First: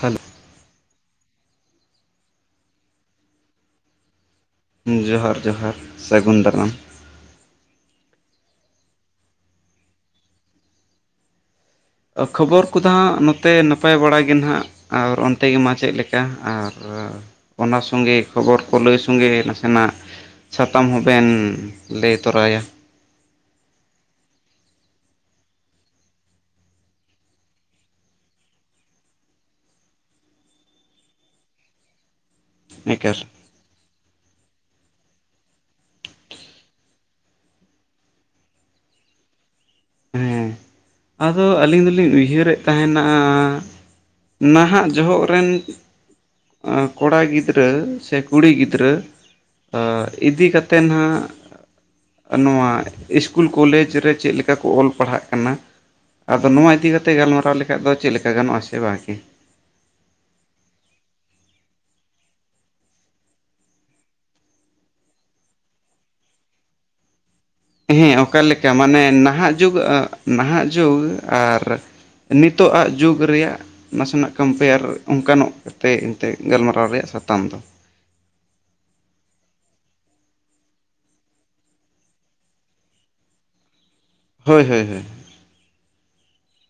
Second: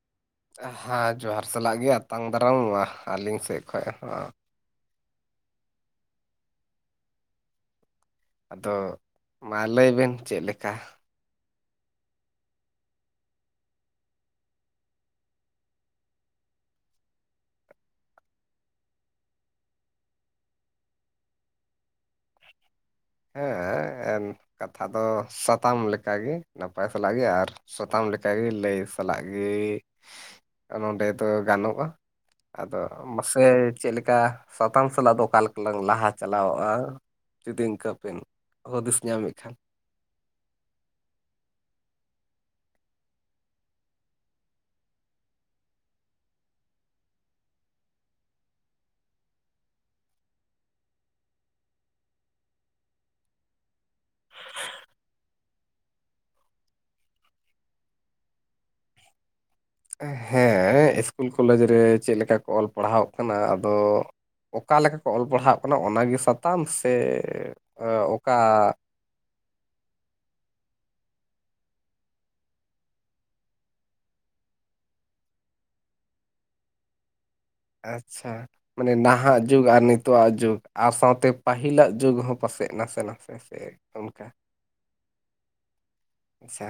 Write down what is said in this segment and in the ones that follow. Hello. ᱦᱟᱸ, ᱡᱚᱦᱟᱨ ᱥᱟᱞᱟᱜ ᱜᱮ ᱟᱛᱟᱝ ᱫᱟᱨᱟᱢ ᱟ ᱟᱹᱞᱤᱧ ᱥᱮᱫ ᱠᱷᱚᱚᱡ ᱦᱚᱸ᱾ ᱩᱸ, ᱡᱚᱦᱟᱨ ᱡᱚᱦᱟᱨ ᱥᱟᱹᱜᱩᱱ ᱫᱟᱨᱟᱢ᱾ ᱟᱫᱚ ᱢᱟ ᱞᱟᱹᱭ ᱵᱮᱱ ᱪᱮᱫ ᱞᱮᱠᱟ? ᱠᱷᱚᱵᱚᱨ ᱠᱚᱫᱚ ᱱᱚᱛᱮ ᱱᱟᱯᱟᱭ ᱵᱟᱲᱟ ᱜᱮ ᱱᱟᱦᱟᱜ᱾ ᱟᱨ ᱚᱱᱛᱮ ᱜᱮ ᱢᱟ ᱪᱮᱫ ᱞᱮᱠᱟ ᱟᱨ ᱚᱱᱟ ᱥᱚᱸᱜᱮ ᱠᱷᱚᱵᱚᱨ ᱠᱚ ᱞᱟᱹᱭ ᱥᱚᱸᱜᱮ ᱱᱟᱥᱮᱱᱟᱜ ᱥᱟᱛᱟᱢ ᱦᱚᱸᱵᱮᱱ ᱞᱟᱹᱭ ᱛᱚᱨᱟᱭᱟ᱾ ᱦᱮᱸ ᱮᱱ ᱠᱟᱛᱷᱟ ᱫᱚ ᱥᱟᱛᱟᱢ ᱞᱮᱠᱟᱟᱜᱮ ᱱᱟᱯᱟᱭ ᱥᱟᱞᱟᱜ ᱜᱮ ᱟᱨ ᱥᱚᱛᱟᱢ ᱞᱮᱠᱟᱟᱜᱮ ᱞᱟᱹᱭ᱾ ᱥᱟᱞᱟᱜ ᱜᱮ ᱱᱚᱸᱰᱮ ᱫᱚ ᱜᱟᱱᱚᱜ-ᱟ ᱟᱫᱚ ᱱᱤᱠᱟᱹᱨ ᱢᱟᱥᱮ᱾ ᱪᱮᱫ ᱞᱮᱠᱟ ᱥᱟᱛᱟᱢ ᱥᱟᱞᱟᱜ ᱫᱚ ᱚᱠᱟ ᱞᱮᱠᱟᱞᱟᱝ ᱞᱟᱦᱟ ᱪᱟᱞᱟᱣᱚᱜ-ᱟ ᱡᱩᱫᱤ ᱤᱝᱠᱟᱹ᱾ ᱵᱮᱱ ᱦᱩᱫᱤᱥ ᱧᱟᱢᱮᱫ ᱠᱷᱟᱱ᱾ ᱦᱩᱸ, ᱟᱫᱚ ᱟᱹᱞᱤᱧ ᱫᱚᱞᱤᱧ ᱩᱭᱦᱟᱹᱨᱮᱫ ᱛᱟᱸᱦᱮᱱᱟ᱾ ᱱᱟᱦᱟᱜ ᱡᱚᱦᱚᱜ ᱨᱮᱱ᱾ ᱠᱚᱲᱟ ᱜᱤᱫᱽᱨᱟᱹ ᱥᱮ ᱠᱩᱲᱤ ᱜᱤᱫᱽᱨᱟᱹ᱾ ᱤᱫᱤ ᱠᱟᱛᱮᱱ ᱦᱟᱸᱜ᱾ ᱱᱚᱣᱟ ᱤᱥᱠᱩᱞ ᱠᱚᱞᱮᱡᱽ ᱨᱮ ᱪᱮᱫ ᱞᱮ ᱠᱟ ᱠᱚ ᱚᱞ ᱯᱟᱲᱦᱟᱜ ᱠᱟᱱᱟ? ᱟᱫᱚ ᱱᱚᱣᱟ ᱤᱫᱤ ᱠᱟᱛᱮ ᱜᱟᱞᱢᱟᱨᱟᱣ ᱞᱮᱠᱷᱟᱡ ᱫᱚ ᱪᱮᱫ ᱞᱮᱠᱟ ᱜᱟᱱᱚᱜ-ᱟ ᱥᱮ ᱵᱟᱝᱜᱮ? ᱦᱮᱸ ᱤᱥᱠᱩᱞ ᱠᱚᱞᱮᱡᱽ ᱨᱮ ᱪᱮᱫ ᱞᱮᱠᱟ ᱠᱚ ᱚᱞ ᱯᱟᱲᱦᱟᱣᱚᱜ ᱠᱟᱱᱟ ᱟᱫᱚ᱾ ᱚᱠᱟ ᱞᱮᱠᱟ ᱠᱚ ᱚᱞ ᱯᱟᱲᱦᱟᱜ ᱠᱟᱱᱟ ᱚᱱᱟᱜᱮ ᱥᱟᱛᱟᱢ? ᱥᱮ ᱚ, ᱦᱮᱸ ᱚᱠᱟ ᱚᱠᱟᱞᱮᱠᱟ ᱢᱟᱱᱮ ᱱᱟᱦᱟᱜ ᱡᱩᱜᱽ, ᱱᱟᱦᱟᱜ ᱡᱩᱜᱽ ᱟᱨ ᱱᱤᱛᱚᱜ ᱟᱜ ᱡᱩᱜᱽ ᱨᱮᱭᱟᱜ ᱱᱟᱥᱮᱱᱟᱜ ᱠᱚᱢᱯᱮᱭᱟᱨ ᱚᱱᱠᱟᱟᱱᱚᱜ ᱠᱟᱛᱮᱫ ᱮᱱᱛᱮᱮᱫ ᱜᱟᱞᱢᱟᱨᱟᱣ ᱨᱮᱭᱟᱜ ᱥᱟᱛᱟᱢ ᱫᱚ᱾ ᱟᱪᱪᱷᱟ᱾ ᱢᱟᱱᱮ ᱱᱟᱦᱟᱜ ᱡᱩᱜᱽ ᱟᱨ ᱱᱤᱛᱳᱜ ᱟᱜ ᱡᱩᱜᱽ ᱟᱨ ᱥᱟᱶᱛᱮ ᱯᱟᱹᱦᱤᱞᱟᱜ ᱡᱩᱜᱽ ᱦᱚᱸ ᱯᱟᱥᱮᱡ ᱱᱟᱥᱮ ᱱᱟᱥᱮ᱾ ᱥᱮ ᱚᱱᱠᱟ? ᱦᱳᱭ ᱦᱳᱭ ᱦᱳᱭ᱾ ᱟᱪᱪᱷᱟ᱾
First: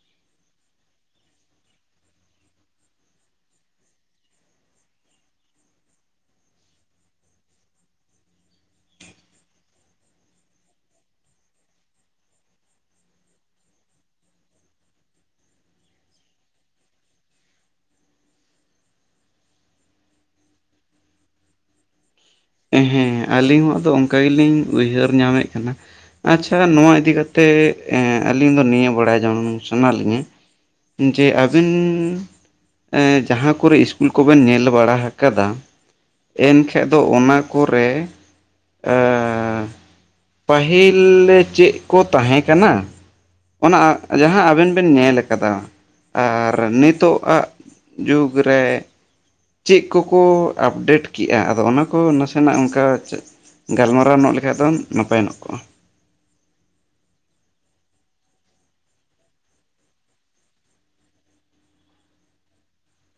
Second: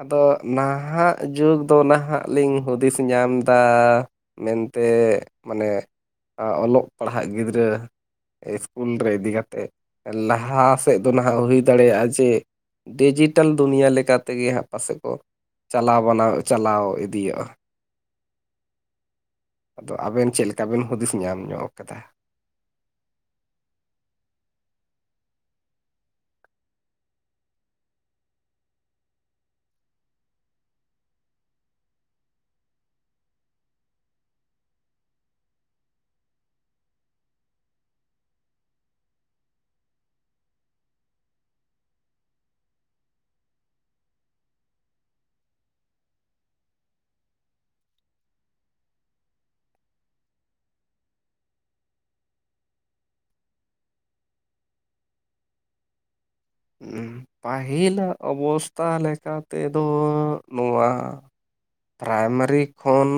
ᱟᱫᱚ ᱱᱟᱦᱟᱜ ᱡᱩᱜᱽ ᱫᱚ ᱱᱟᱦᱟᱜ ᱞᱤᱧ ᱦᱩᱫᱤᱥ ᱧᱟᱢᱫᱟ ᱢᱮᱱ ᱛᱮ ᱢᱟᱱᱮ ᱚᱞᱚᱜ ᱯᱟᱲᱦᱟᱜ ᱜᱤᱫᱽᱨᱟᱹ᱾ ᱤᱥᱠᱩᱞ ᱨᱮ ᱤᱫᱤ ᱠᱟᱛᱮᱫ ᱞᱟᱦᱟ ᱥᱮᱫ ᱫᱚ ᱱᱟᱦᱟᱜ ᱦᱩᱭ ᱫᱟᱲᱮᱭᱟᱜ-ᱟ ᱡᱮ, ᱰᱤᱡᱤᱴᱮᱹᱞ ᱫᱩᱱᱭᱟᱹ ᱞᱮᱠᱟ ᱛᱮᱜᱮ ᱦᱟᱸᱜ ᱯᱟᱥᱮᱡ ᱠᱚ ᱪᱟᱞᱟᱣ ᱵᱟᱱᱟᱣ ᱪᱟᱞᱟᱣ ᱤᱫᱤᱭᱮᱜ-ᱟ᱾ ᱟᱫᱚ ᱟᱵᱮᱱ ᱪᱮᱫ ᱞᱮᱠᱟ ᱵᱮᱱ ᱦᱩᱫᱤᱥ ᱧᱟᱢ ᱧᱚᱜ ᱟᱠᱟᱫᱟ? ᱦᱩᱸ ᱦᱩᱸ ᱟᱹᱞᱤᱧ ᱦᱚᱸ ᱫᱚ ᱚᱱᱠᱟ ᱜᱮᱞᱤᱧ ᱩᱭᱦᱟᱹᱨ ᱧᱟᱢᱮᱫ ᱠᱟᱱᱟ᱾ ᱟᱪᱪᱷᱟ ᱱᱚᱣᱟ ᱤᱫᱤ ᱠᱟᱛᱮᱜ ᱟᱹᱞᱤᱧ ᱫᱚ ᱱᱤᱭᱟᱹ ᱵᱟᱲᱟᱭ ᱡᱚᱝ ᱥᱟᱱᱟ ᱞᱤᱧᱟᱹ᱾ ᱡᱮ ᱟᱹᱵᱤᱱᱺ ᱡᱟᱦᱟᱸ ᱠᱚᱨᱮ ᱤᱥᱠᱩᱞ ᱠᱚᱵᱮᱱ ᱧᱮᱞ ᱵᱟᱲᱟ ᱦᱟᱠᱟᱫᱟ ᱮᱱᱠᱷᱟᱡ ᱫᱚ ᱚᱱᱟ ᱠᱚᱨᱮ ᱮᱸᱻ ᱯᱟᱹᱦᱤᱞ ᱪᱮᱫ ᱠᱚ ᱛᱟᱦᱮᱸ ᱠᱟᱱᱟ? ᱚᱱᱟ ᱡᱟᱦᱟᱸ ᱟᱵᱮᱱ ᱵᱮᱱ ᱧᱮᱞ ᱠᱟᱫᱟ᱾ ᱟᱨ ᱱᱤᱛᱚᱜ-ᱟᱜ ᱡᱩᱜᱽ ᱨᱮ᱾ ᱪᱮᱫ ᱠᱚᱠᱚ ᱟᱯᱰᱮᱴ ᱠᱮᱜᱼᱟ ᱟᱫᱚ ᱚᱱᱟ ᱠᱚ ᱱᱟᱥᱮᱱᱟᱜ ᱚᱱᱠᱟ? ᱜᱟᱞᱢᱟᱨᱟᱣ ᱧᱚᱜ ᱞᱮᱠᱟᱱᱡ ᱫᱚ ᱱᱟᱯᱟᱭ ᱧᱚᱜ ᱠᱚᱜᱼᱟ ᱾ ᱯᱟᱹᱦᱤᱞᱟᱜ ᱚᱵᱚᱥᱛᱷᱟ ᱞᱮᱠᱟ ᱛᱮᱫᱚ ᱱᱚᱣᱟ ᱯᱨᱟᱭᱢᱟᱨᱤ ᱠᱷᱚᱱ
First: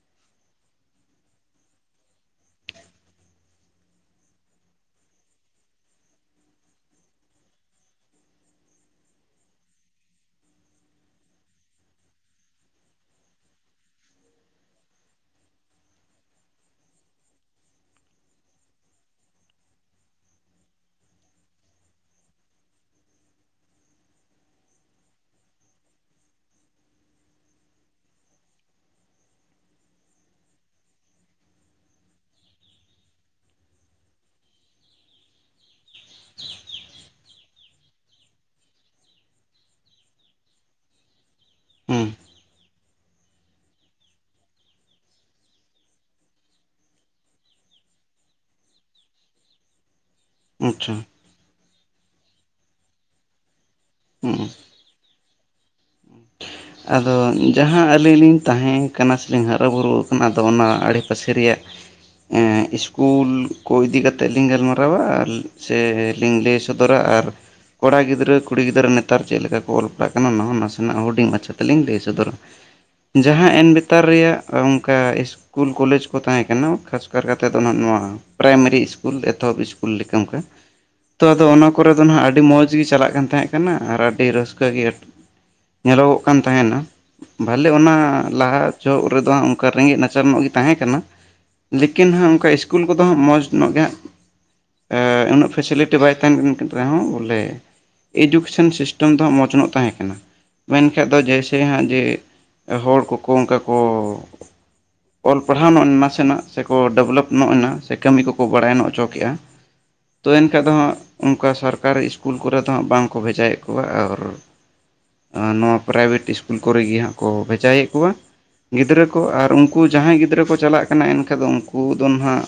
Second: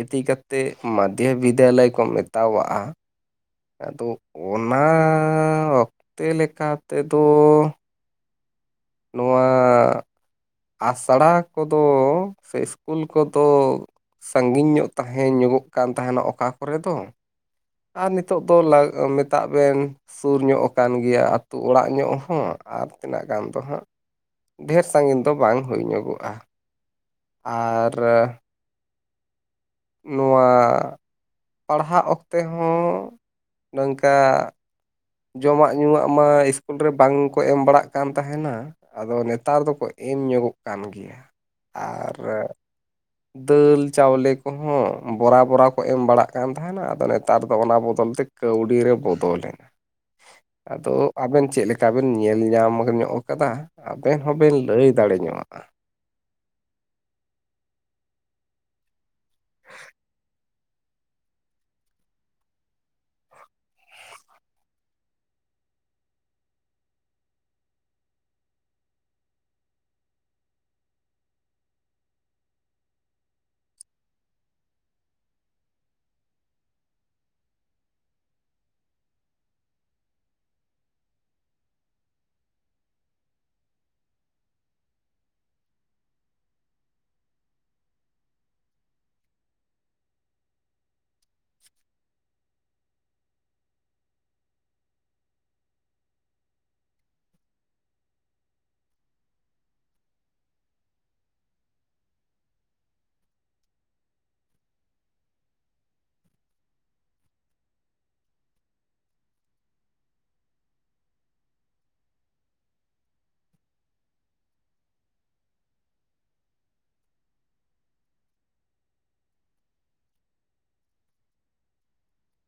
ᱤᱫᱤ ᱠᱟᱛᱮ ᱢᱟᱫᱽᱫᱷᱚ ᱵᱤᱫᱽᱫᱟᱞᱚᱭ ᱠᱚ ᱢᱮᱛᱟᱣᱟᱜᱼᱟ ᱾ ᱟᱫᱚ ᱚᱱᱟᱻ ᱚᱠᱛᱮ ᱞᱮᱠᱟ ᱛᱮᱫᱚᱻ ᱱᱚᱣᱟᱻ ᱟᱥᱲᱟ ᱠᱚᱫᱚ ᱥᱮ ᱥᱤᱥᱠᱩᱞ ᱠᱚᱫᱚ ᱥᱟᱺᱜᱤᱧ ᱧᱚᱜ ᱛᱟᱦᱮᱸ ᱧᱚᱜᱚᱜ ᱠᱟᱱ ᱛᱟᱦᱮᱱᱟ ᱚᱠᱟ ᱠᱚᱨᱮ ᱫᱚ ᱾ ᱟᱨ ᱱᱤᱛᱚᱜ ᱫᱚ ᱢᱮᱛᱟᱜ ᱵᱮᱱ ᱥᱩᱨ ᱧᱚᱜ ᱟᱠᱟᱱ ᱜᱮᱭᱟ ᱟᱹᱛᱩ ᱚᱲᱟᱜ ᱧᱚᱜ ᱦᱚᱸ ᱟᱨ ᱛᱤᱱᱟᱹᱜ ᱜᱟᱱ ᱫᱚ ᱦᱟᱸᱜ ᱰᱷᱮᱨ ᱥᱟᱺᱜᱤᱧ ᱫᱚ ᱵᱟᱝ ᱦᱩᱭ ᱧᱚᱜᱚᱜᱼᱟ ᱾ ᱟᱨ ᱱᱚᱣᱟ ᱯᱟᱲᱦᱟᱜ ᱚᱠᱛᱮ ᱦᱚᱸ ᱱᱚᱝᱠᱟ ᱡᱚᱢᱟᱜ ᱧᱩᱣᱟᱜ ᱢᱟ ᱤᱥᱠᱩᱞ ᱨᱮ ᱵᱟᱝ ᱠᱚ ᱮᱢ ᱵᱟᱲᱟᱜ ᱠᱟᱱ ᱛᱟᱦᱮᱱᱟ ᱾ ᱟᱫᱚ ᱱᱮᱛᱟᱨ ᱫᱚᱠᱚ ᱮᱢ ᱧᱚᱜᱚᱜ ᱠᱟᱱ ᱜᱮᱭᱟ ᱦᱮᱸ ᱟᱨ ᱫᱟᱹᱞ ᱪᱟᱣᱞᱮ ᱠᱚᱦᱚᱸ ᱵᱚᱨᱟ ᱵᱚᱨᱟ ᱠᱚ ᱮᱢ ᱵᱟᱲᱟᱜ ᱠᱟᱱ ᱛᱟᱦᱮᱱᱟ ᱾ ᱟᱫᱚ ᱱᱮᱛᱟᱨ ᱫᱚ ᱚᱱᱟ ᱵᱚᱫᱚᱞ ᱛᱮ ᱠᱟᱹᱣᱰᱤ ᱨᱮ ᱵᱚᱫᱚᱞᱮᱱᱟ ᱾ ᱟᱫᱚ ᱟᱪᱪᱷᱟ ᱟᱵᱮᱱ ᱪᱮᱫ ᱞᱮᱠᱟ ᱵᱮᱮᱱ ᱧᱮᱞ ᱧᱟᱢ ᱧᱚᱜ ᱠᱟᱫᱟ? ᱟᱵᱮᱱ ᱦᱮᱸ ᱦᱚᱸᱵᱮᱱ ᱞᱟᱹᱭ ᱫᱟᱲᱮ ᱧᱚᱜᱼᱟ ᱾ ᱟᱫᱚ ᱡᱟᱦᱟᱸ ᱟᱹᱞᱤᱧ ᱞᱤᱧ ᱛᱟᱦᱮᱸ ᱠᱟᱱᱟ ᱥᱮᱞᱤᱧ ᱦᱟᱨᱟᱼᱵᱩᱨᱩ ᱠᱟᱱᱟ ᱟᱫᱚ ᱚᱱᱟ ᱟᱲᱮᱯᱟᱥᱮ ᱨᱮᱭᱟᱜ ᱥᱤᱥᱠᱩᱞ ᱠᱚ ᱤᱫᱤ ᱠᱟᱛᱮᱫ ᱞᱤᱧ ᱜᱟᱞᱢᱟᱨᱟᱣᱟ ᱟᱨ ᱥᱮ ᱞᱤᱧ ᱞᱟᱹᱭ ᱥᱚᱫᱚᱨᱟ ᱟᱨ ᱠᱚᱲᱟ ᱜᱤᱫᱽᱨᱟᱹ ᱠᱩᱲᱤ ᱜᱤᱫᱽᱨᱟᱹ ᱱᱮᱛᱟᱨ ᱪᱮᱫ ᱞᱮᱠᱟ ᱠᱚ ᱚᱞ ᱯᱟᱲᱟᱜ ᱠᱟᱱᱟ ᱚᱱᱟ ᱦᱚᱸ ᱱᱟᱥᱮᱱᱟᱜ ᱦᱩᱰᱤᱧ ᱢᱟᱪᱷᱟ ᱛᱮᱞᱤᱧ ᱞᱟᱹᱭ ᱥᱚᱫᱚᱨᱟ ᱾ ᱡᱟᱦᱟᱸ ᱮᱱ ᱵᱮᱛᱟᱨ ᱨᱮᱭᱟᱜ ᱚᱱᱠᱟ ᱤᱥ ᱠᱩᱞ ᱠᱚᱞᱮᱡᱽ ᱠᱚ ᱛᱟᱦᱮᱸ ᱠᱟᱱᱟ, ᱠᱷᱟᱥ ᱠᱟᱨ ᱛᱮᱫ ᱫᱚ ᱱᱟᱦᱟᱜ ᱱᱚᱣᱟ ᱯᱨᱟᱭᱢᱟᱨᱤ ᱥᱤᱥᱠᱩᱞ ᱮᱛᱚᱦᱚᱵ ᱤᱥᱠᱩᱞ ᱞᱮᱠᱟ ᱚᱱᱠᱟ ᱛᱚ ᱟᱫᱚ ᱚᱱᱟ ᱠᱚᱨᱮ ᱫᱚ ᱱᱟᱦᱟᱜ ᱟᱹᱰᱤ ᱢᱚᱸᱡᱽ ᱜᱮ ᱪᱟᱞᱟᱜ ᱠᱟᱱ ᱛᱟᱦᱮᱸ ᱠᱟᱱᱟ ᱟᱨ ᱟᱹᱰᱤ ᱨᱟᱹᱥᱠᱟᱹ ᱜᱮ ᱧᱮᱞᱚᱜᱚᱜ ᱠᱟᱱ ᱛᱟᱦᱮᱱᱟ ᱾ ᱵᱷᱟᱞᱮ ᱚᱱᱟ ᱞᱟᱦᱟ ᱪᱚᱜ ᱨᱮᱫᱚ ᱚᱱᱠᱟ ᱨᱮᱸᱜᱮᱡ ᱱᱟᱪᱟᱨ ᱧᱚᱜ ᱜᱮ ᱛᱟᱦᱮᱸ ᱠᱟᱱᱟ ᱾ ᱞᱮᱠᱤᱱ ᱦᱟᱸᱜ ᱚᱱᱠᱟ ᱤᱥᱠᱩᱞ ᱠᱚᱫᱚ ᱦᱟᱸᱜ ᱢᱚᱡᱽ ᱧᱚᱜ ᱜᱮ ᱦᱟᱸᱜ ᱩᱱᱟᱹᱜ ᱯᱷᱮᱥᱮᱞᱤᱴᱤ ᱵᱟᱭ ᱛᱟᱦᱮᱱ ᱨᱮᱦᱚᱸ ᱵᱚᱞᱮ ᱮᱰᱩᱠᱮᱥᱚᱱ ᱥᱤᱥᱴᱮᱢ ᱫᱚ ᱦᱟᱸᱜ ᱢᱚᱸᱡᱽ ᱧᱚᱜ ᱛᱟᱦᱮᱸ ᱠᱟᱱᱟ ᱾ ᱢᱮᱱ ᱵᱟᱠᱷᱟᱱ ᱫᱚ ᱡᱮᱭᱥᱮ ᱦᱟᱸᱜ ᱡᱮ ᱦᱚᱲ ᱠᱚᱠᱚ ᱚᱱᱠᱟ ᱠᱚ [inaudible] ᱚᱞ ᱯᱟᱲᱦᱟᱣ ᱱᱚᱜᱼ ᱱᱟᱥᱮᱱᱟᱜ ᱥᱮᱠᱚ ᱰᱮᱵᱷᱞᱚᱯ ᱧᱚᱜ ᱮᱱᱟ ᱥᱮ ᱠᱟᱹᱢᱤ ᱠᱚᱠᱚ ᱵᱟᱲᱟᱭ ᱱᱚᱜ ᱚᱪᱚ ᱠᱮᱫᱮᱫᱼᱟ ᱾ ᱛᱚ ᱮᱱᱠᱷᱟᱱ ᱫᱚ ᱦᱟᱸᱜ ᱚᱱᱠᱟ ᱥᱚᱨᱠᱟᱨᱤ ᱤᱥᱠᱩᱞ ᱠᱚᱨᱮ ᱫᱚ ᱦᱟᱸᱜ ᱵᱟᱝ ᱠᱚ ᱵᱷᱮᱡᱟᱭᱮᱫ ᱠᱚᱣᱟ ᱟᱨ ᱱᱚᱣᱟ ᱯᱨᱟᱭᱵᱷᱮᱴ ᱤᱥᱠᱩᱞ ᱠᱚᱨᱮ ᱜᱮ ᱦᱟᱸᱜ ᱠᱚ ᱵᱷᱮᱡᱟᱭᱮᱫ ᱠᱚᱣᱟ᱾ ᱜᱤᱫᱽᱨᱟᱹ ᱠᱚ ᱟᱨ ᱩᱱᱠᱩ ᱡᱟᱦᱟᱸᱭ ᱜᱤᱫᱽᱨᱟᱹ ᱠᱚ ᱪᱟᱞᱟᱜ ᱠᱟᱱᱟ ᱮᱱᱠᱷᱟᱡ ᱫᱚ ᱩᱱᱠᱩ ᱫᱚ ᱱᱟᱦᱱᱟᱜ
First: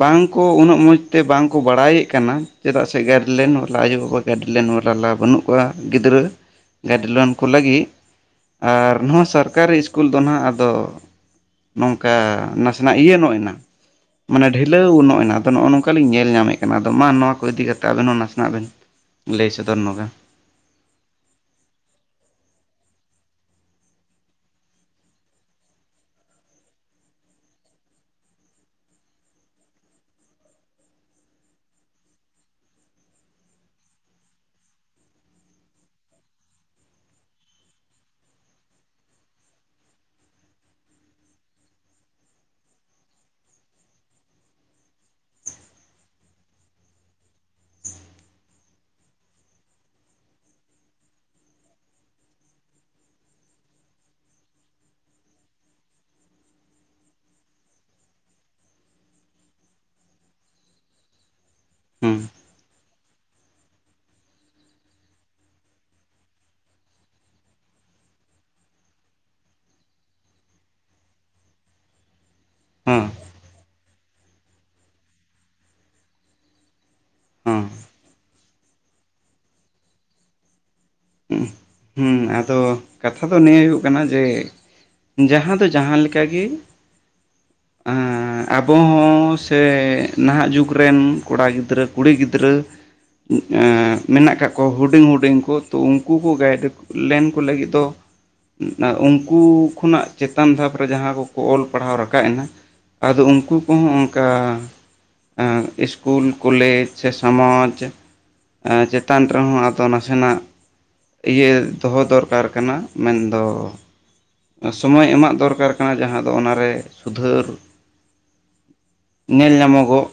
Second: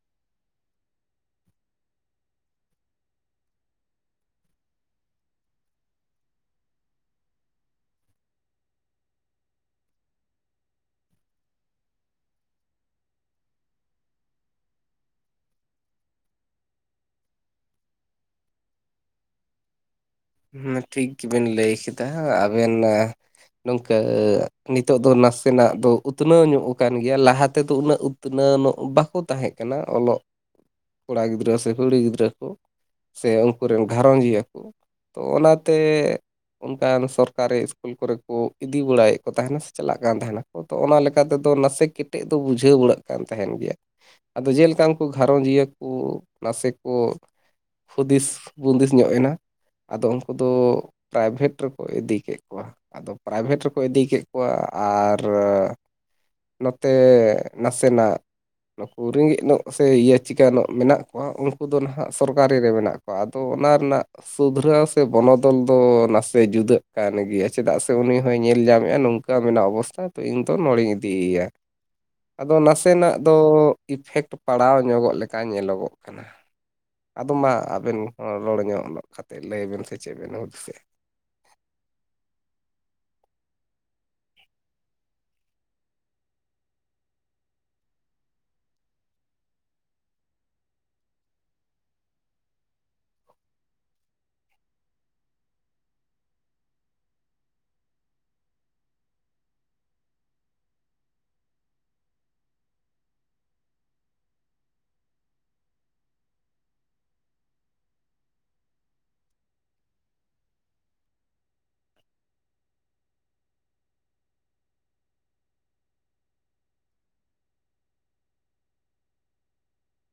ᱵᱟᱝᱠᱚ ᱩᱱᱟᱹᱜ ᱢᱚᱸᱡᱽ ᱛᱮ ᱵᱟᱝᱠᱚ ᱵᱟᱲᱟᱭᱮᱫ ᱠᱟᱱᱟ ᱾ ᱪᱮᱫᱟᱜ ᱥᱮ ᱜᱟᱨᱞᱮᱱ [inaudible] ᱟᱭᱩ-ᱵᱟᱵᱟ ᱜᱟᱹᱰᱤᱞᱱ ᱢᱟᱞᱟ [inaudible] ᱵᱟᱹᱱᱩᱜ ᱠᱚᱣᱟ ᱾ ᱜᱤᱫᱽᱨᱟᱹ ᱜᱟᱹᱰᱤ ᱞᱳᱱ ᱩᱱᱠᱩ ᱞᱟᱹᱜᱤᱫ ᱟᱨ ᱱᱚᱣᱟ ᱥᱚᱨᱠᱟᱨᱤ ᱥᱤᱥᱠᱩᱞ ᱫᱚ ᱱᱟᱦᱟᱜ ᱟᱫᱚ ᱱᱚᱝᱠᱟ ᱱᱟᱥᱮᱱᱟᱜ ᱤᱭᱟᱹ ᱧᱚᱜ ᱮᱱᱟ ᱢᱟᱱᱮ ᱰᱷᱤᱞᱟᱹᱣ ᱱᱚ-ᱜ ᱮᱱᱟ ᱾ ᱟᱫᱚ ᱱᱚᱜᱼᱚ ᱱᱚᱝᱠᱟ ᱞᱤᱧ ᱧᱮᱞ ᱧᱟᱢᱮᱫ ᱠᱟᱱᱟ ᱟᱫᱚ ᱢᱟ ᱱᱚᱣᱟ ᱠᱚ ᱤᱫᱤ ᱠᱟᱛᱮ ᱟᱵᱤᱱ ᱦᱚᱸ ᱱᱟᱥᱮᱱᱟᱜ ᱵᱮᱱ ᱞᱟᱹᱭ ᱥᱚᱫᱚᱨ ᱱᱚᱜᱟ ᱾ ᱦᱮᱸ ᱴᱷᱤᱠ ᱜᱮᱵᱮᱱ ᱞᱟᱹᱭ ᱠᱮᱫᱟ ᱾ ᱟᱵᱮᱱ ᱱᱚᱝᱠᱟ ᱱᱤᱛᱚᱜ ᱫᱚ ᱱᱟᱥᱮᱱᱟᱜ ᱫᱚ ᱩᱛᱱᱟᱹᱣ ᱧᱚᱜ ᱟᱠᱟᱱ ᱜᱮᱭᱟ ᱾ ᱞᱟᱦᱟ ᱛᱮᱫᱚ ᱩᱱᱟᱹᱜ ᱩᱛᱱᱟᱹ ᱱᱚᱜ ᱵᱟᱠᱚ ᱛᱟᱦᱮᱸ ᱠᱟᱱᱟ ᱾ ᱚᱞᱚᱜ ᱠᱚᱲᱟ ᱜᱤᱫᱽᱨᱟᱹ ᱥᱮ ᱠᱩᱲᱤ ᱜᱤᱫᱽᱨᱟᱹ ᱠᱚ, ᱥᱮ ᱩᱱᱠᱩ ᱨᱮᱱ ᱜᱷᱟᱨᱚᱸᱡᱽᱤᱭᱟᱹ ᱠᱚ ᱾ ᱛᱚ ᱚᱱᱟᱛᱮ ᱚᱱᱠᱟᱱ ᱥᱚᱨᱠᱟᱨᱤ ᱤᱥᱠᱩᱞ ᱠᱚᱨᱮ ᱠᱚ ᱤᱫᱤ ᱵᱟᱲᱟᱭᱮᱫ ᱠᱚ ᱛᱟᱦᱮᱱᱟ ᱥᱮ ᱪᱟᱞᱟᱜ ᱠᱟᱱ ᱛᱟᱦᱮᱱᱟ [unintelligible] ᱛᱚ ᱚᱱᱟ ᱞᱮᱠᱟ ᱛᱮᱫᱚ ᱱᱟᱥᱮ ᱠᱮᱴᱮᱡ ᱫᱚ ᱵᱩᱡᱷᱟᱹᱣ ᱵᱟᱲᱟᱜ ᱠᱟᱱ ᱛᱟᱦᱮᱱ ᱜᱮᱭᱟ ᱟᱫᱚ ᱡᱮ ᱞᱮᱠᱟ ᱩᱱᱠᱩ ᱜᱷᱟᱨᱚᱸᱡᱤᱭᱟᱹ ᱠᱚ ᱱᱟᱥᱮ ᱠᱚ ᱦᱩᱫᱤᱥ ᱵᱩᱸᱫᱤᱥ ᱧᱚᱜ ᱮᱱᱟ ᱟᱫᱳ ᱩᱱᱠᱩ ᱫᱚ ᱯᱨᱟᱭᱵᱷᱮᱴ ᱨᱮ ᱠᱚ ᱤᱫᱤ ᱠᱮᱫ ᱠᱚᱣᱟ ᱟᱫᱳ ᱯᱨᱟᱭᱵᱷᱮᱴ ᱨᱮᱠᱚ ᱤᱫᱤ ᱠᱮᱫ ᱠᱚᱣᱟ ᱟᱨ ᱱᱚᱛᱮ ᱱᱟᱥᱮᱱᱟᱜ ᱱᱩᱠᱩ ᱨᱮᱸᱜᱮᱡ ᱧᱚᱜ ᱥᱮ ᱤᱭᱟᱹ ᱪᱤᱠᱟᱹ ᱧᱚᱜ ᱢᱮᱱᱟᱜ ᱠᱚᱣᱟ ᱩᱱᱠᱩ ᱫᱚ ᱱᱟᱦᱟᱸᱜ ᱦᱮᱸ ᱥᱚᱨᱠᱟᱨᱤ ᱨᱮ ᱢᱮᱱᱟᱜ.... ᱠᱟᱣᱟ, ᱟᱫᱚ ᱚᱱᱟ ᱨᱮᱱᱟᱜ ᱥᱩᱫᱷᱨᱟᱹᱜ-ᱟ ᱥᱮ ᱵᱚᱱᱚᱫᱚᱞ ᱫᱚ ᱱᱟᱥᱮ ᱡᱩᱫᱟᱹᱜ ᱠᱟᱱ ᱜᱮᱭᱟ ᱪᱮᱫᱟᱜ ᱥᱮ ᱩᱱᱤ ᱦᱚᱸᱭ ᱧᱮᱞ ᱧᱟᱢᱮᱫᱼᱟ ᱱᱚᱝᱠᱟ ᱱᱳᱸᱠᱟ ᱢᱮᱱᱟᱜ ᱚᱵᱚᱥᱛᱷᱟ ᱛᱚ ᱤᱧ ᱫᱚ ᱱᱚᱲᱮᱧ ᱤᱫᱤᱭᱮᱭᱟ ᱟᱫᱚ ᱦᱮᱸ ᱱᱟᱥᱮᱱᱟᱜ ᱫᱚ ᱤᱯᱷᱮᱠᱴ ᱯᱟᱲᱟᱣ ᱧᱚᱜᱚᱜ ᱞᱮᱠᱟ ᱧᱮᱞᱚᱜᱚᱜ ᱠᱟᱱᱟ ᱟᱫᱚ ᱢᱟ ᱟᱵᱮᱱ ᱦᱚᱸ ᱨᱚᱲ ᱧᱚᱜ ᱱᱚᱜ ᱠᱟᱛᱮᱫ ᱞᱟᱹᱭᱵᱮᱱ ᱥᱮ ᱪᱮᱫ ᱵᱮᱱ ᱦᱩᱫᱤᱥᱮᱫ ᱦᱩᱸ ᱟᱫᱚ ᱠᱟᱛᱷᱟ ᱫᱚ ᱱᱤᱭᱟᱹ ᱜᱮ ᱦᱩᱭᱩᱜ ᱠᱟᱱᱟ ᱡᱮ ᱡᱟᱦᱟᱸ ᱫᱚ ᱡᱟᱦᱟᱸ ᱞᱮᱠᱟ ᱜᱮ [inaudible] ᱟᱸᱻ ᱟᱵᱚ ᱦᱚᱸ ᱥᱮ ᱱᱟᱦᱟᱜ ᱡᱩᱜᱽ ᱨᱮᱱ ᱠᱚᱲᱟ ᱜᱤᱫᱽᱨᱟᱹ ᱠᱩᱲᱤ ᱜᱤᱫᱽᱨᱟᱹ ᱩᱸ.. ᱮᱸ... ᱢᱮᱱᱟᱜ ᱟᱠᱟᱫ ᱠᱚ ᱦᱩᱰᱤᱧ ᱦᱩᱰᱤᱧ ᱠᱚ ᱛᱚ ᱩᱱᱠᱩ ᱠᱚ ᱜᱟᱭᱤᱰ [unintelligible] ᱞᱮᱱ ᱠᱚ ᱞᱟᱹᱜᱤᱫ ᱫᱚ ᱩᱱᱠᱩ ᱠᱷᱚᱱᱟᱜ ᱪᱮᱛᱟᱱ ᱫᱷᱟᱯ ᱨᱮ ᱡᱟᱦᱟᱸ ᱠᱚᱠᱚ ᱚᱞ ᱯᱟᱲᱦᱟᱣ ᱨᱟᱠᱟᱵ ᱮᱱᱟ ᱟᱫᱚ ᱩᱱᱠᱩ ᱠᱚᱦᱚᱸ ᱚᱱᱠᱟ ᱟᱺ... ᱤᱥᱠᱩᱞ ᱠᱚᱞᱮᱡᱽ ᱥᱮ ᱥᱚᱢᱟᱡᱽ ᱟᱸ... ᱪᱮᱛᱟᱱ ᱨᱮᱦᱚᱸ ᱟᱫᱚ ᱱᱟᱥᱮᱱᱟᱜ ᱤᱭᱟᱹ ᱫᱚᱦᱚ ᱫᱚᱨᱠᱟᱨ ᱠᱟᱱᱟ ᱢᱮᱱᱫᱚ ᱥᱚᱢᱚᱭ ᱮᱢᱟᱜ ᱫᱚᱨᱠᱟᱨ ᱠᱟᱱᱟ ᱡᱟᱦᱟᱸ ᱫᱚ ᱚᱱᱟᱨᱮ ᱥᱩᱫᱷᱟᱹᱨ ᱧᱮᱞ ᱧᱟᱢᱚᱜᱚᱜ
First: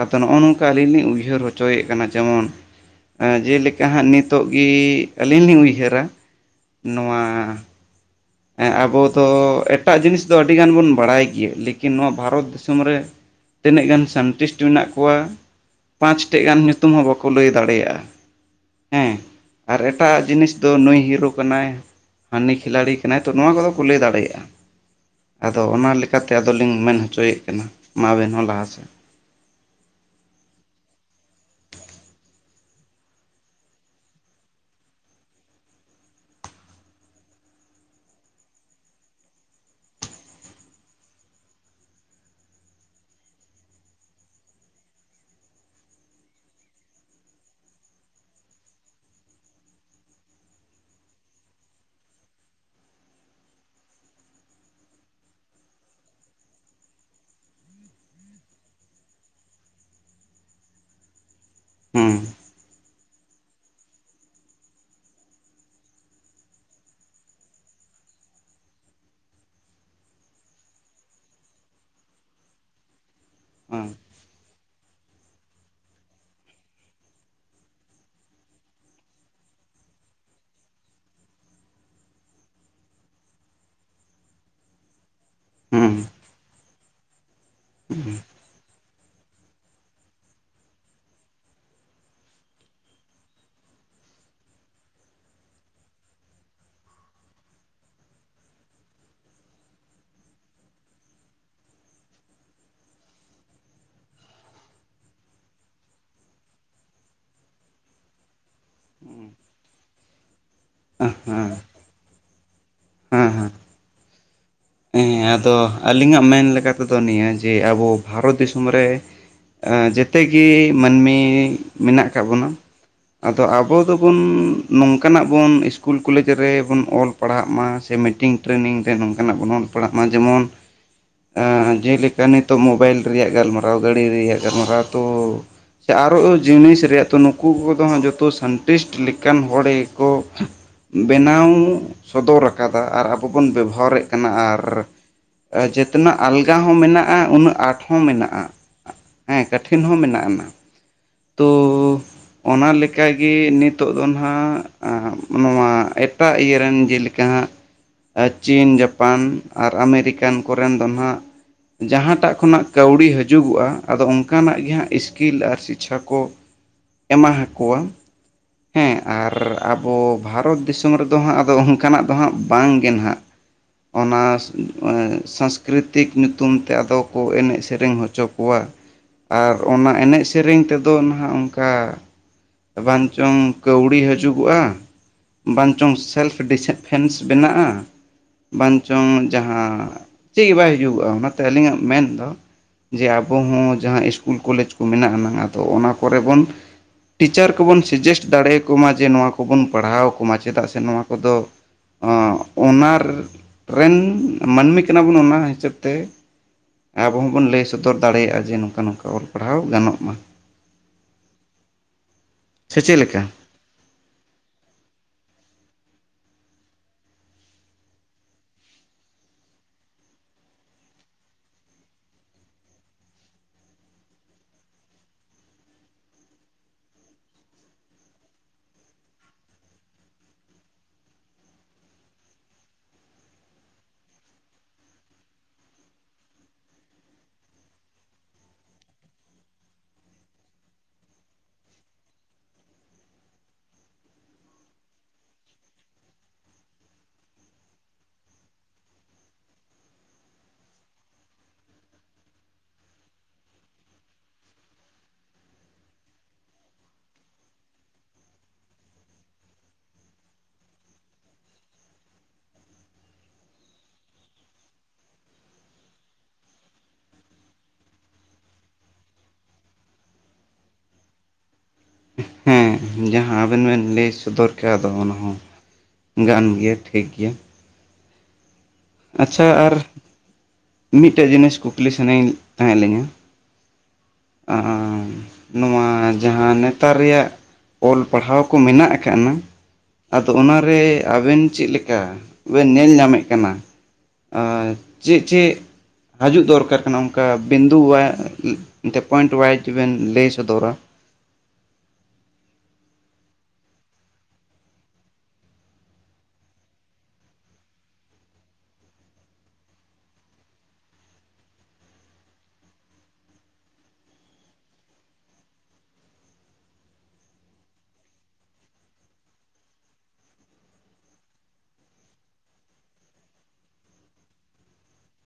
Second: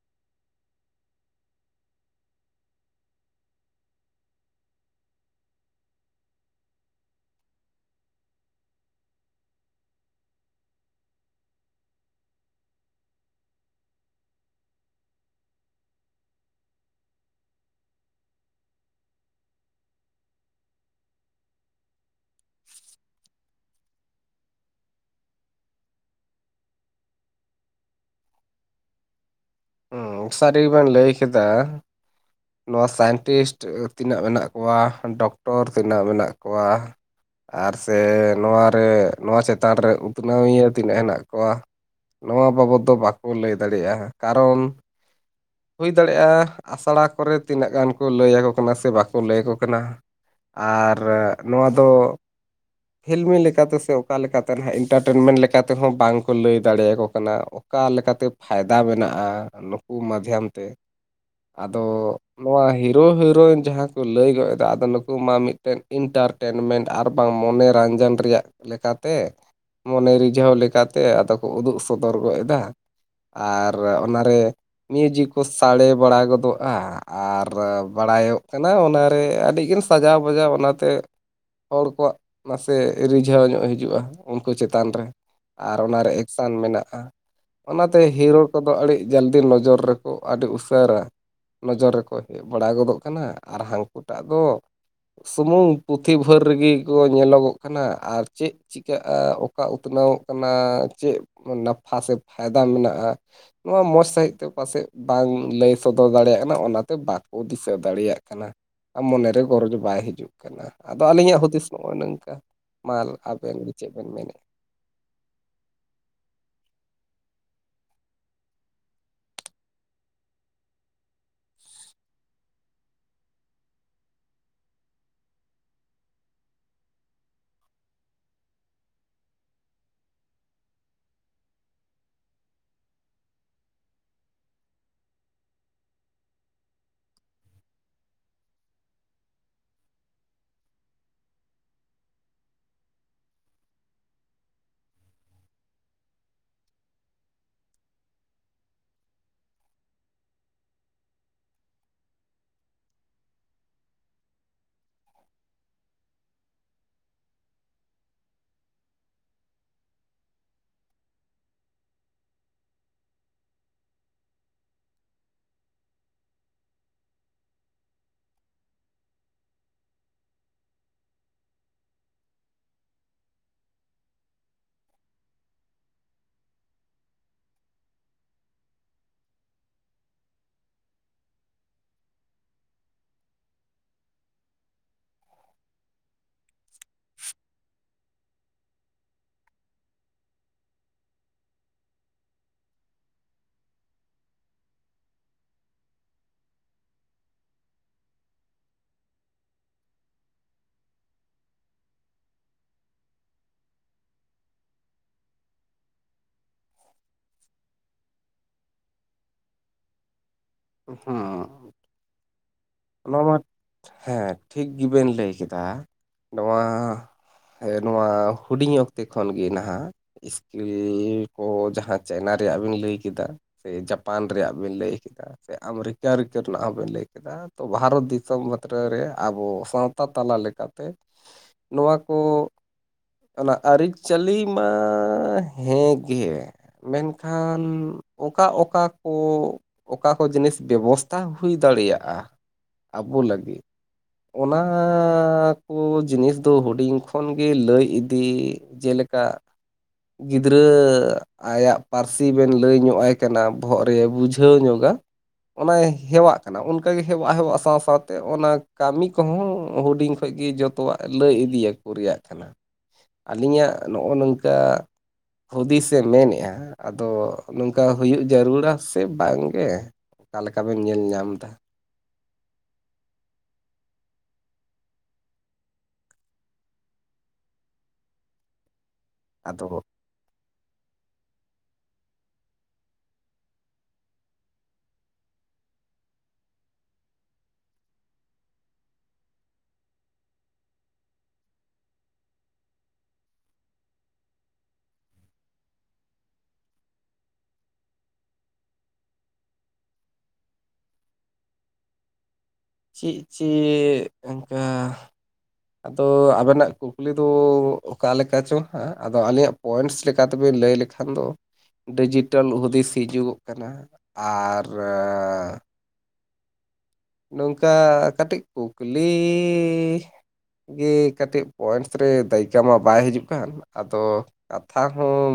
ᱟᱫᱚ ᱱᱚᱜᱼᱚ ᱱᱚᱝᱠᱟ ᱟᱹᱞᱤᱧ ᱞᱤᱧ ᱩᱭᱦᱟᱹᱨ ᱦᱚᱪᱚᱭᱮᱫ ᱠᱟᱱᱟ ᱡᱮᱢᱚᱱ ᱟᱸ... ᱡᱮ ᱞᱮᱠᱟ ᱦᱟᱸᱜ ᱱᱤᱛᱚᱜ ᱜᱤ ᱟᱹᱞᱤᱧ ᱞᱤᱧ ᱩᱭᱦᱟᱹᱨᱟ ᱱᱚᱶᱟ ᱮᱸ ᱟᱵᱚ ᱫᱚ ᱮᱴᱟᱜ ᱡᱤᱱᱤᱥ ᱫᱚ ᱟᱹᱰᱤ ᱜᱟᱱ ᱵᱚᱱ ᱵᱟᱲᱟᱭ ᱜᱮᱭᱟ. ᱞᱮᱠᱤᱱ ᱱᱚᱶᱟ ᱵᱷᱟᱨᱚᱛ ᱫᱤᱥᱚᱢ ᱨᱮ ᱛᱤᱱᱟᱹᱜ ᱜᱟᱱ ᱥᱟ. ᱱᱴᱤᱥᱴ ᱢᱮᱱᱟᱜ ᱠᱚᱣᱟ ᱯᱟᱸᱪ ᱴᱮᱡ ᱜᱟᱱ ᱧᱩᱛᱩᱢ ᱦᱚᱸ ᱵᱟᱠᱚ ᱞᱟᱹᱭ ᱫᱟᱲᱮᱭᱟᱜᱼᱟ ᱦᱮᱸ ᱟᱨ ᱮᱴᱟ ᱟᱜ ᱡᱤᱱᱤᱥ ᱫᱚ ᱱᱩᱭ ᱦᱤᱨᱚ ᱠᱟᱱᱟᱭ ᱦᱟᱹᱱᱤ ᱠᱷᱤᱞᱟᱲᱤ ᱠᱟᱱᱟᱭ ᱛᱚ ᱱᱚᱶᱟ ᱠᱚ ᱫᱚ ᱠᱚ ᱞᱟᱹᱭ ᱫᱟᱲᱮᱭᱟᱜᱼᱟ ᱟᱫᱚ ᱚᱱᱟ ᱞᱮᱠᱟᱛᱮ ᱟᱫᱚᱞᱤᱧ ᱢᱮᱱ ᱦᱚᱪᱚᱭᱮᱫ ᱠᱟᱱᱟ ᱢᱟ ᱟᱵᱮᱱ ᱦᱚᱸ ᱞᱟᱦᱟ ᱥᱮᱫ ᱦᱩᱹ ᱥᱟᱹᱨᱤ ᱜᱮ ᱵᱮᱱ ᱞᱟᱹᱭ ᱠᱮᱫᱟ ᱱᱚᱣᱟ ᱥᱟᱭᱮᱱᱴᱤᱥᱴ ᱛᱤᱱᱟᱹᱜ ᱢᱮᱱᱟᱜ ᱠᱚᱣᱟ ᱰᱚᱠᱴᱚᱨ ᱛᱤᱱᱟᱹᱜ ᱢᱮᱱᱟᱜ ᱠᱚᱣᱟ ᱟᱨ ᱥᱮ ᱱᱚᱣᱟ ᱨᱮ ᱱᱚᱣᱟ ᱪᱮᱛᱟᱱ ᱨᱮ ᱩᱛᱷᱱᱟᱹᱣᱤᱭᱟᱹ ᱛᱤᱱᱟᱹᱜ ᱦᱮᱱᱟᱜ ᱠᱚᱣᱟ ᱱᱚᱣᱟ ᱵᱟᱵᱚᱛ ᱫᱚ ᱵᱟᱠᱚ ᱞᱟᱹᱭ ᱫᱟᱲᱮᱭᱟᱜᱼᱟ ᱠᱟᱨᱚᱱ ᱦᱩᱭ ᱫᱟᱲᱮᱭᱟᱜᱼᱟ ᱟᱥᱲᱟ ᱠᱚᱨᱮ ᱛᱤᱱᱟᱹᱜ ᱜᱟᱱ ᱠᱚ ᱞᱟᱹᱭ ᱟᱠᱚ ᱠᱟᱱᱟ ᱥᱮ ᱵᱟᱠᱚ ᱞᱟᱹᱭ ᱟᱠᱚ ᱠᱟᱱᱟ ᱟᱨ ᱱᱚᱣᱟ ᱫᱚ ᱯᱷᱤᱞᱢᱤ ᱞᱮᱠᱟᱛᱮ ᱥᱮ ᱚᱠᱟ ᱞᱮᱠᱟᱛᱮ ᱱᱟᱦᱟᱜ ᱤᱱᱴᱟᱨᱴᱮᱱᱢᱮᱱᱴ ᱞᱮᱠᱟᱛᱮ ᱦᱚᱸ ᱵᱟᱝᱠᱚ ᱞᱟᱹᱭ ᱫᱟᱲᱮᱭᱟᱠᱚ ᱠᱟᱱᱟ ᱚᱠᱟ ᱞᱮᱠᱟᱛᱮ ᱯᱷᱟᱭᱫᱟ ᱢᱮᱱᱟᱜᱼᱟ ᱱᱩᱠᱩ ᱢᱟᱫᱽᱭᱟᱢ ᱛᱮ ᱟᱫᱚ ᱦᱩᱸ ᱱᱚᱣᱟ ᱦᱤᱨᱚ ᱦᱤᱨᱚᱭᱤᱱ ᱡᱟᱦᱟᱸ ᱠᱚ ᱞᱟᱹᱭ ᱜᱚᱫ ᱮᱫᱟ ᱟᱫᱚ ᱱᱩᱠᱩ ᱢᱟ ᱢᱤᱫᱴᱮᱱ ᱤᱱᱴᱟᱨ ᱴᱮᱱᱢᱮᱱᱴ ᱟᱨ ᱵᱟᱝ ᱢᱚᱱᱮᱨᱟᱱᱡᱟᱱ ᱨᱮᱭᱟᱜ ᱞᱮᱠᱟᱛᱮ ᱢᱚᱱᱮ ᱨᱤᱡᱷᱟᱹᱣ ᱞᱮᱠᱟᱛᱮ ᱟᱫᱚ ᱠᱚ ᱩᱫᱩᱜ ᱥᱚᱫᱚᱨ ᱜᱚᱫ ᱮᱫᱟ ᱟᱨ ᱚᱱᱟᱨᱮ ᱢᱤᱭᱩᱡᱤᱠ ᱠᱚ ᱥᱟᱰᱮ ᱵᱟᱲᱟ ᱜᱚᱫᱚᱜᱼ -ᱟ ᱟᱨ ᱵᱟᱲᱟᱭᱚᱜ ᱠᱟᱱᱟ ᱚᱱᱟᱨᱮ ᱟᱹᱰᱤᱜᱤᱟᱱ ᱥᱟᱡᱟᱣ ᱵᱟᱡᱟᱣ ᱚᱱᱟᱛᱮ ᱦᱚᱲ ᱠᱚᱣᱟᱜ ᱱᱟᱥᱮ ᱨᱤᱡᱷᱟᱹᱣ ᱧᱚᱜ ᱦᱤᱡᱩᱜᱼᱟ ᱩᱱᱠᱩ ᱪᱮᱛᱟᱱ ᱨᱮ ᱟᱨ ᱦᱮᱸ ᱚᱱᱟᱨᱮ ᱮᱠᱥᱮᱱ ᱢᱮᱱᱟᱜᱼᱟ ᱚᱱᱟᱛᱮ ᱦᱮᱸ ᱦᱤᱨᱳ ᱠᱚᱫᱚ ᱟᱹᱰᱤ ᱡᱟᱞᱫᱤ ᱞᱚᱡᱚᱨ ᱨᱮᱠᱚ ᱟᱹᱰᱤ ᱩᱥᱟᱹᱨᱟ ᱞᱚᱡᱚᱨ ᱨᱮᱠᱚ ᱦᱮᱡ ᱵᱟᱲᱟ ᱜᱚᱫᱚᱜ ᱠᱟᱱᱟ ᱟᱨ ᱦᱟᱹᱱᱠᱩ ᱴᱟᱜ ᱫᱚ ᱥᱩᱢᱩᱝ ᱯᱩᱛᱷᱤ ᱵᱷᱳᱨ ᱨᱮᱜᱮ ᱠᱚ ᱧᱮᱞᱚᱜᱚᱜ ᱠᱟᱱᱟ ᱟᱨ ᱪᱮᱜ ᱪᱤᱠᱟᱹᱜᱼᱟ ᱚᱠᱟ ᱩᱛᱱᱟᱹᱣᱚᱜ ᱠᱟᱱᱟ ᱪᱮᱫ ᱱᱟᱯᱷᱟ ᱥᱮ ᱯᱷᱟᱭᱫᱟ ᱢᱮᱱᱟᱜᱼᱟ ᱱᱚᱣᱟ ᱢᱚᱸᱡᱽ ᱥᱟᱹᱦᱤᱡ ᱛᱮ ᱯᱟᱥᱮ ᱵᱟᱝ ᱞᱟᱹᱭ ᱥᱚᱫᱚᱨ ᱫᱟᱲᱮᱭᱟᱜᱢ ᱚᱱᱟᱛᱮ ᱵᱟᱠᱚ ᱫᱤᱥᱟᱹ ᱫᱟᱲᱮᱭᱟᱜ ᱠᱟᱱᱟ ᱢᱚᱱᱮᱨᱮ ᱜᱚᱨᱚᱡᱽ ᱵᱟᱭ ᱦᱤᱡᱩᱜ ᱠᱟᱱᱟ ᱟᱫᱚ ᱟᱹᱞᱤᱧᱟᱜ ᱦᱮᱸ ᱦᱩᱫᱤᱥ ᱚᱱᱜᱚᱭ ᱱᱚᱝᱠᱟ ᱢᱟᱞ ᱦᱮᱸ ᱦᱮᱸ ᱟᱵᱮᱱ ᱜᱮ ᱪᱮᱫ ᱵᱮᱱ ᱢᱮᱱᱮ ᱦᱮᱸ ᱟᱫᱚ ᱟᱹᱞᱤᱧᱟᱜ ᱢᱮᱱ ᱞᱮᱠᱟᱛᱮᱫᱚ ᱱᱤᱭᱟᱹ ᱡᱮ ᱟᱵᱚ ᱵᱷᱟᱨᱚᱛ ᱫᱤᱥᱚᱢ ᱨᱮ ᱮᱜ ᱡᱮᱛᱮ ᱜᱮ ᱢᱟᱹᱱᱢᱤ ᱢᱮᱱᱟᱜ ᱟᱠᱟᱫ ᱵᱚᱱᱟ ᱟᱫᱚ ᱟᱵᱚ ᱫᱚᱵᱚᱱ ᱱᱚᱝᱠᱟᱱᱟᱜ ᱵᱚᱱ ᱤᱥᱠᱩᱞ ᱠᱚᱞᱮᱡᱽ ᱨᱮᱵᱚᱱ ᱚᱞ ᱯᱟᱲᱦᱟᱜ ᱢᱟ ᱥᱮ ᱢᱤᱴᱤᱝ ᱴᱨᱮᱱᱤᱝ ᱛᱮ ᱱᱚᱝᱠᱟᱱᱟᱜ ᱵᱚᱱ ᱚᱞ ᱯᱟᱲᱦᱟᱜ ᱢᱟ ᱡᱮᱢᱚᱱ ᱮ ᱡᱮᱞᱮᱠᱟ ᱱᱤᱛᱚᱜ ᱢᱳᱵᱟᱭᱤᱞ ᱨᱮᱭᱟᱜ ᱜᱟᱞᱢᱟᱨᱟᱣ ᱜᱟᱹᱲᱤ ᱨᱮᱭᱟᱜ ᱜᱟᱞᱢᱟᱨᱟᱣ ᱛᱳ ᱥᱮ ᱟᱨᱚ ᱚ ᱡᱤᱱᱤᱥ ᱨᱮᱭᱟᱜ ᱛᱚ ᱱᱩᱠᱩ ᱠᱚᱫᱚ ᱦᱟᱸᱜ ᱡᱚᱛᱚ ᱥᱟᱱᱴᱤᱥ ᱞᱮᱠᱟᱱ ᱦᱚᱲ ᱜᱮᱠᱚ ᱵᱮᱱᱟᱣ ᱥᱚᱫᱚᱨ ᱟᱠᱟᱫᱟ ᱟᱨ ᱟᱵᱚ ᱵᱚᱱ ᱵᱮᱵᱚᱦᱟᱨᱮᱫ ᱠᱟᱱᱟ ᱟᱨ ᱟᱨ ᱮ ᱡᱮᱛᱮᱱᱟᱜ ᱟᱞᱜᱟ ᱦᱚᱸ ᱢᱮᱱᱟᱜᱼᱟ ᱩᱱᱟᱹᱜ ᱟᱸᱴ ᱦᱚᱸ ᱢᱮᱱᱟᱜᱼᱟ ᱦᱮ ᱠᱟᱴᱷᱤᱱ ᱦᱚᱸ ᱢᱮᱱᱟᱜ ᱟᱱᱟ ᱛᱚ ᱚᱱᱟ ᱞᱮᱠᱟᱜᱮ ᱱᱤᱛᱳ ᱫᱚ ᱱᱟᱦᱟᱜ ᱟ ᱱᱚᱣᱟ ᱮᱴ ᱴᱟᱜ ᱤᱭᱟᱹᱨᱮᱱ ᱡᱮᱞᱮᱠᱟ ᱦᱟᱸᱜ ᱮ ᱪᱤᱱ ᱡᱟᱯᱟᱱ ᱟᱨ ᱟᱢᱮᱨᱤᱠᱟᱱ ᱠᱚᱨᱮᱱ ᱫᱚ ᱱᱟᱸᱜ ᱡᱟᱦᱟᱸᱴᱟᱜ ᱠᱷᱚᱱᱟᱜ ᱠᱟᱹᱣᱰᱤ ᱦᱤᱡᱩᱜᱚᱜᱼᱟ ᱟᱫᱚ ᱚᱱᱠᱟᱱᱟᱜ ᱜᱮ ᱦᱟᱸᱜ ᱤᱥᱠᱤᱞ ᱟᱨ ᱪᱤ ᱪᱷᱟ ᱠᱚ ᱮᱢᱟ ᱦᱟᱠᱚᱣᱟ ᱦᱮᱸ ᱟᱨ ᱟᱵᱚ ᱵᱷᱟᱨᱚᱛ ᱫᱤᱥᱚᱢ ᱨᱮᱫᱚ ᱦᱟᱸᱜ ᱟᱫᱚ ᱚᱱᱠᱟᱱᱟᱜ ᱫᱚ ᱦᱟᱸᱜ ᱵᱟᱝᱜᱮ ᱱᱟᱦᱟᱜ ᱚᱱᱟᱥ ᱢᱟᱱᱮ ᱥᱟᱝᱥᱠᱨᱤᱛᱤᱠ ᱧᱩᱛᱩᱢ ᱛᱮ ᱟᱫᱚ ᱠᱚ ᱮᱱᱮᱡ ᱥᱮᱨᱮᱧ ᱦᱚᱪᱚ ᱠᱚᱣᱟ ᱟᱨ ᱚᱱᱟ ᱮᱱᱮᱡ ᱥᱮᱨᱮᱧ ᱛᱮᱫᱚ ᱱᱟᱦᱟᱸᱜ ᱚᱱᱠᱟ ᱵᱟᱝ ᱪᱚᱝ ᱠᱟᱹᱣᱲᱤ ᱦᱤᱡᱩᱜᱚᱜᱼᱟ ᱵᱟᱝ ᱪᱚᱝ ᱥᱮᱞᱯᱴᱤᱥᱮ ᱯᱷᱮᱱᱥ ᱵᱮᱱᱟᱜ-ᱟ ᱵᱟᱧᱪᱚᱝ ᱡᱟᱦᱟᱸ ᱪᱮᱫ ᱜᱮ ᱵᱟᱭ ᱦᱩᱡᱩᱜᱩᱜᱼᱟ ᱚᱱᱟᱛᱮ ᱟᱹᱞᱤᱧᱟᱜ ᱢᱮᱱᱫᱚ ᱡᱮ ᱟᱵᱚ ᱦᱚ ᱡᱟᱦᱟ ᱤᱥᱠᱩᱞ ᱠᱚᱞᱮᱡᱽ ᱠᱚ ᱢᱮᱱᱟᱜ ᱟᱱᱟᱝ ᱟᱫᱚ ᱚᱱᱟ ᱠᱚᱨᱮ ᱵᱚᱱ ᱴᱤᱪᱟᱨ ᱠᱚᱵᱚᱱ ᱥᱮᱡᱮᱥᱴ ᱫᱟᱲᱮ ᱟᱠᱚ ᱢᱟ ᱡᱮ ᱱᱚᱣᱟ ᱠᱚᱵᱚᱱ ᱯᱟᱲᱦᱟᱣ ᱠᱚᱢᱟ ᱪᱮᱫᱟᱜ ᱥᱮ ᱱᱚᱣᱟ ᱠᱚᱫᱚ ᱚ ᱚᱱᱟᱨ ᱨᱮᱱ ᱢᱟᱹᱱᱢᱤ ᱠᱟᱱᱟ ᱵᱚᱱ ᱚᱱᱟ ᱦᱤᱥᱟᱹᱵᱽ ᱛᱮ ᱟᱵᱚ ᱦᱚᱸᱵᱚᱱ ᱞᱟᱹᱭ ᱥᱚᱫᱚᱨ ᱫᱟᱲᱮᱭᱟᱜᱼᱟ ᱡᱮ ᱱᱚᱝᱠᱟ ᱱᱚᱝᱠᱟ ᱚᱞ ᱯᱟᱲᱦᱟᱣ ᱜᱟᱱᱚᱜ ᱢᱟ ᱩᱦᱩ ᱥᱮ ᱪᱮᱫ ᱞᱮᱠᱟ ᱞᱚᱢᱟ ᱦᱮᱸ ᱴᱷᱤᱠ ᱜᱮᱵᱮᱱ ᱞᱟᱹᱭ ᱠᱮᱫᱟ ᱱᱚᱣᱟ ᱮ ᱱᱚᱣᱟ ᱦᱩᱰᱤᱧ ᱚᱠᱛᱮ ᱠᱷᱚᱱ ᱜᱮ ᱱᱟᱦᱟᱜ ᱤᱥᱠᱤᱞ ᱠᱚ ᱡᱟᱦᱟ ᱪᱟᱭᱱᱟ ᱨᱮᱭᱟᱜ ᱵᱤᱱ ᱞᱟᱹᱭ ᱠᱮᱫᱟ ᱥᱮ ᱡᱟᱯᱟᱱ ᱨᱮᱭᱟᱜ ᱵᱮᱱ ᱞᱟᱹᱭ ᱠᱮᱫᱟ ᱥᱮ ᱟᱢᱨᱤᱠᱟᱨᱤᱠᱟᱱᱟᱜᱹ ᱨᱮᱱᱟᱜ ᱦᱚᱸᱵᱮᱱ ᱞᱟᱹᱭ ᱠᱮᱫᱟ ᱛᱚ ᱵᱷᱟᱨᱚᱛ ᱫᱤᱥᱚᱢ ᱵᱟᱛᱨᱮ ᱨᱮᱭᱟ ᱟᱵᱚ ᱥᱟᱶᱛᱟ ᱛᱟᱞᱟ ᱞᱮᱠᱟᱛᱮ ᱱᱚᱣᱟ ᱠᱚ ᱚᱱᱟ ᱟᱹᱨᱤᱪᱟᱹᱞᱤ ᱢᱟ ᱦᱮ ᱜᱮ ᱢᱮᱱᱠᱷᱟᱱ ᱚᱠᱟ ᱚᱠᱟ ᱠᱚ ᱚᱠᱟ ᱠᱚ ᱡᱤᱱᱤᱥ ᱵᱮᱵᱚᱥᱛᱟ ᱦᱩᱭ ᱫᱟᱲᱮᱭᱟᱜᱼᱟ ᱟᱵᱚ ᱞᱟᱹᱜᱤᱫ ᱚᱱᱟ ᱠᱚ ᱡᱤᱱᱤᱥ ᱫᱚ ᱦᱩᱰᱤᱧ ᱠᱷᱚᱱ ᱜᱮ ᱞᱟᱹᱭ ᱤᱫᱤ ᱡᱮᱞᱮᱠᱟ ᱜᱤᱫᱽᱨᱟᱹ ᱟᱭᱟᱜ ᱯᱟᱹᱨᱥᱤ ᱵᱮᱱ ᱞᱟᱹᱭ ᱧᱚᱜ ᱟᱭ ᱠᱟᱱᱟ ᱵᱚᱦᱚᱜ ᱨᱮ ᱵᱩᱡᱷᱟᱹᱣ ᱧᱚᱜᱟ ᱾ ᱚᱱᱟᱭ ᱦᱮᱣᱟᱜ ᱠᱟᱱᱟ ᱚᱱᱠᱟᱜᱮ ᱦᱮᱣᱟᱜᱼᱦᱮᱣᱟᱜ ᱥᱟᱶᱼᱥᱟᱶᱛᱮ ᱚᱱᱟ ᱠᱟᱹᱢᱤ ᱠᱚᱦᱚᱸ ᱦᱩᱰᱤᱧ ᱠᱷᱚᱡ ᱜᱮ ᱡᱚᱛ ᱛᱚᱣᱟᱜ ᱞᱟᱹᱭ ᱤᱫᱤᱭᱟᱠᱚ ᱨᱮᱭᱟᱜ ᱠᱟᱱᱟ ᱾ ᱟᱹᱞᱤᱧᱟᱜ ᱱᱚᱜᱼᱚ ᱱᱚᱝᱠᱟ ᱦᱩᱫᱤᱥᱮ ᱢᱮᱱᱮᱜᱼᱟ ᱾ ᱟᱫᱚ ᱱᱚᱝᱠᱟ ᱦᱩᱭᱩᱜ ᱡᱟᱹᱨᱩᱲᱟ ᱥᱮ ᱵᱟᱝᱜᱮ? ᱚᱠᱟ ᱞᱮᱠᱟ ᱵᱮᱱ ᱧᱮᱞ ᱧᱟᱢ ᱫᱟ᱾ ᱦᱮᱸ ᱡᱟᱦᱟᱸ ᱟᱵᱮᱱ ᱵᱮᱱ ᱞᱟᱹᱭ ᱥᱚᱫᱚᱨ ᱠᱮᱜᱼᱟ ᱫᱚ ᱚᱱᱟ ᱦᱚᱸ ᱜᱟᱱ ᱜᱮᱭᱟ ᱴᱷᱤᱠ ᱜᱮᱭᱟ ᱾ ᱟᱪᱪᱷᱟ ᱟᱫᱚ ᱟᱨ ᱢᱤᱫᱴᱮᱡ ᱡᱤᱱᱤᱥ ᱠᱩᱠᱞᱤ ᱥᱟᱱᱟᱧ ᱛᱟᱦᱮᱸ ᱞᱮᱱᱟ᱾ ᱟᱨ ᱱᱚᱣᱟ ᱡᱟᱦᱟᱸ ᱱᱮᱛᱟᱨ ᱨᱮᱭᱟᱜ ᱚᱞ ᱯᱟᱲᱦᱟᱣ ᱠᱚ ᱢᱮᱱᱟᱜ ᱟᱠᱟᱜ-ᱱᱟ᱾ ᱟᱫᱚ ᱚᱱᱟᱨᱮ ᱟᱵᱮᱱ ᱪᱮᱫ ᱞᱮᱠᱟ ᱵᱮᱱ ᱧᱮᱞ ᱧᱟᱢᱮᱫ ᱠᱟᱱᱟ? ᱟᱸ, ᱪᱮᱫ ᱪᱮᱫ ᱦᱟᱡᱩᱜ ᱫᱚᱨᱠᱟᱨ ᱠᱟᱱᱟ? ᱚᱱᱠᱟ ᱵᱤᱱᱫᱩᱣᱟᱜ ᱢᱮᱱᱛᱮ ᱯᱚᱭᱮᱱᱴ ᱚᱣᱟᱭᱤᱡ ᱵᱮᱱ ᱞᱟᱹᱭ ᱥᱚᱫᱚᱨᱟ᱾ ᱪᱮᱫ ᱪᱮᱫ ᱚᱝᱠᱟ? ᱛᱚ, ᱟᱵᱮᱱᱟᱜ ᱠᱩᱠᱞᱤ ᱫᱚ ᱚᱠᱟ ᱞᱮᱠᱟ ᱪᱚ? ᱦᱮᱸ, ᱟᱫᱚ ᱟᱹᱞᱤᱧᱟᱜ ᱯᱚᱭᱮᱱᱴᱥ ᱞᱮᱠᱟ ᱛᱮᱵᱮᱱ ᱞᱟᱹᱭ ᱞᱮᱠ ᱠᱷᱟᱱ ᱫᱚ ᱰᱤᱡᱤᱴᱮᱞ ᱦᱩᱫᱤᱥ ᱦᱤᱡᱩᱜᱚᱜ ᱠᱟᱱᱟ᱾ ᱟᱨ ᱱᱚᱝᱠᱟ ᱠᱟᱹᱴᱤᱡ ᱠᱩᱠᱞᱤ ᱜᱮ ᱠᱟᱹᱴᱤᱡ ᱯᱚᱭᱮᱱᱴᱥ ᱨᱮ ᱫᱟᱹᱭᱠᱟ ᱢᱟ ᱵᱟᱭ ᱦᱤᱡᱩᱜ ᱠᱟᱱ᱾ ᱟᱫᱚ ᱠᱟᱛᱷᱟ ᱦᱚᱸ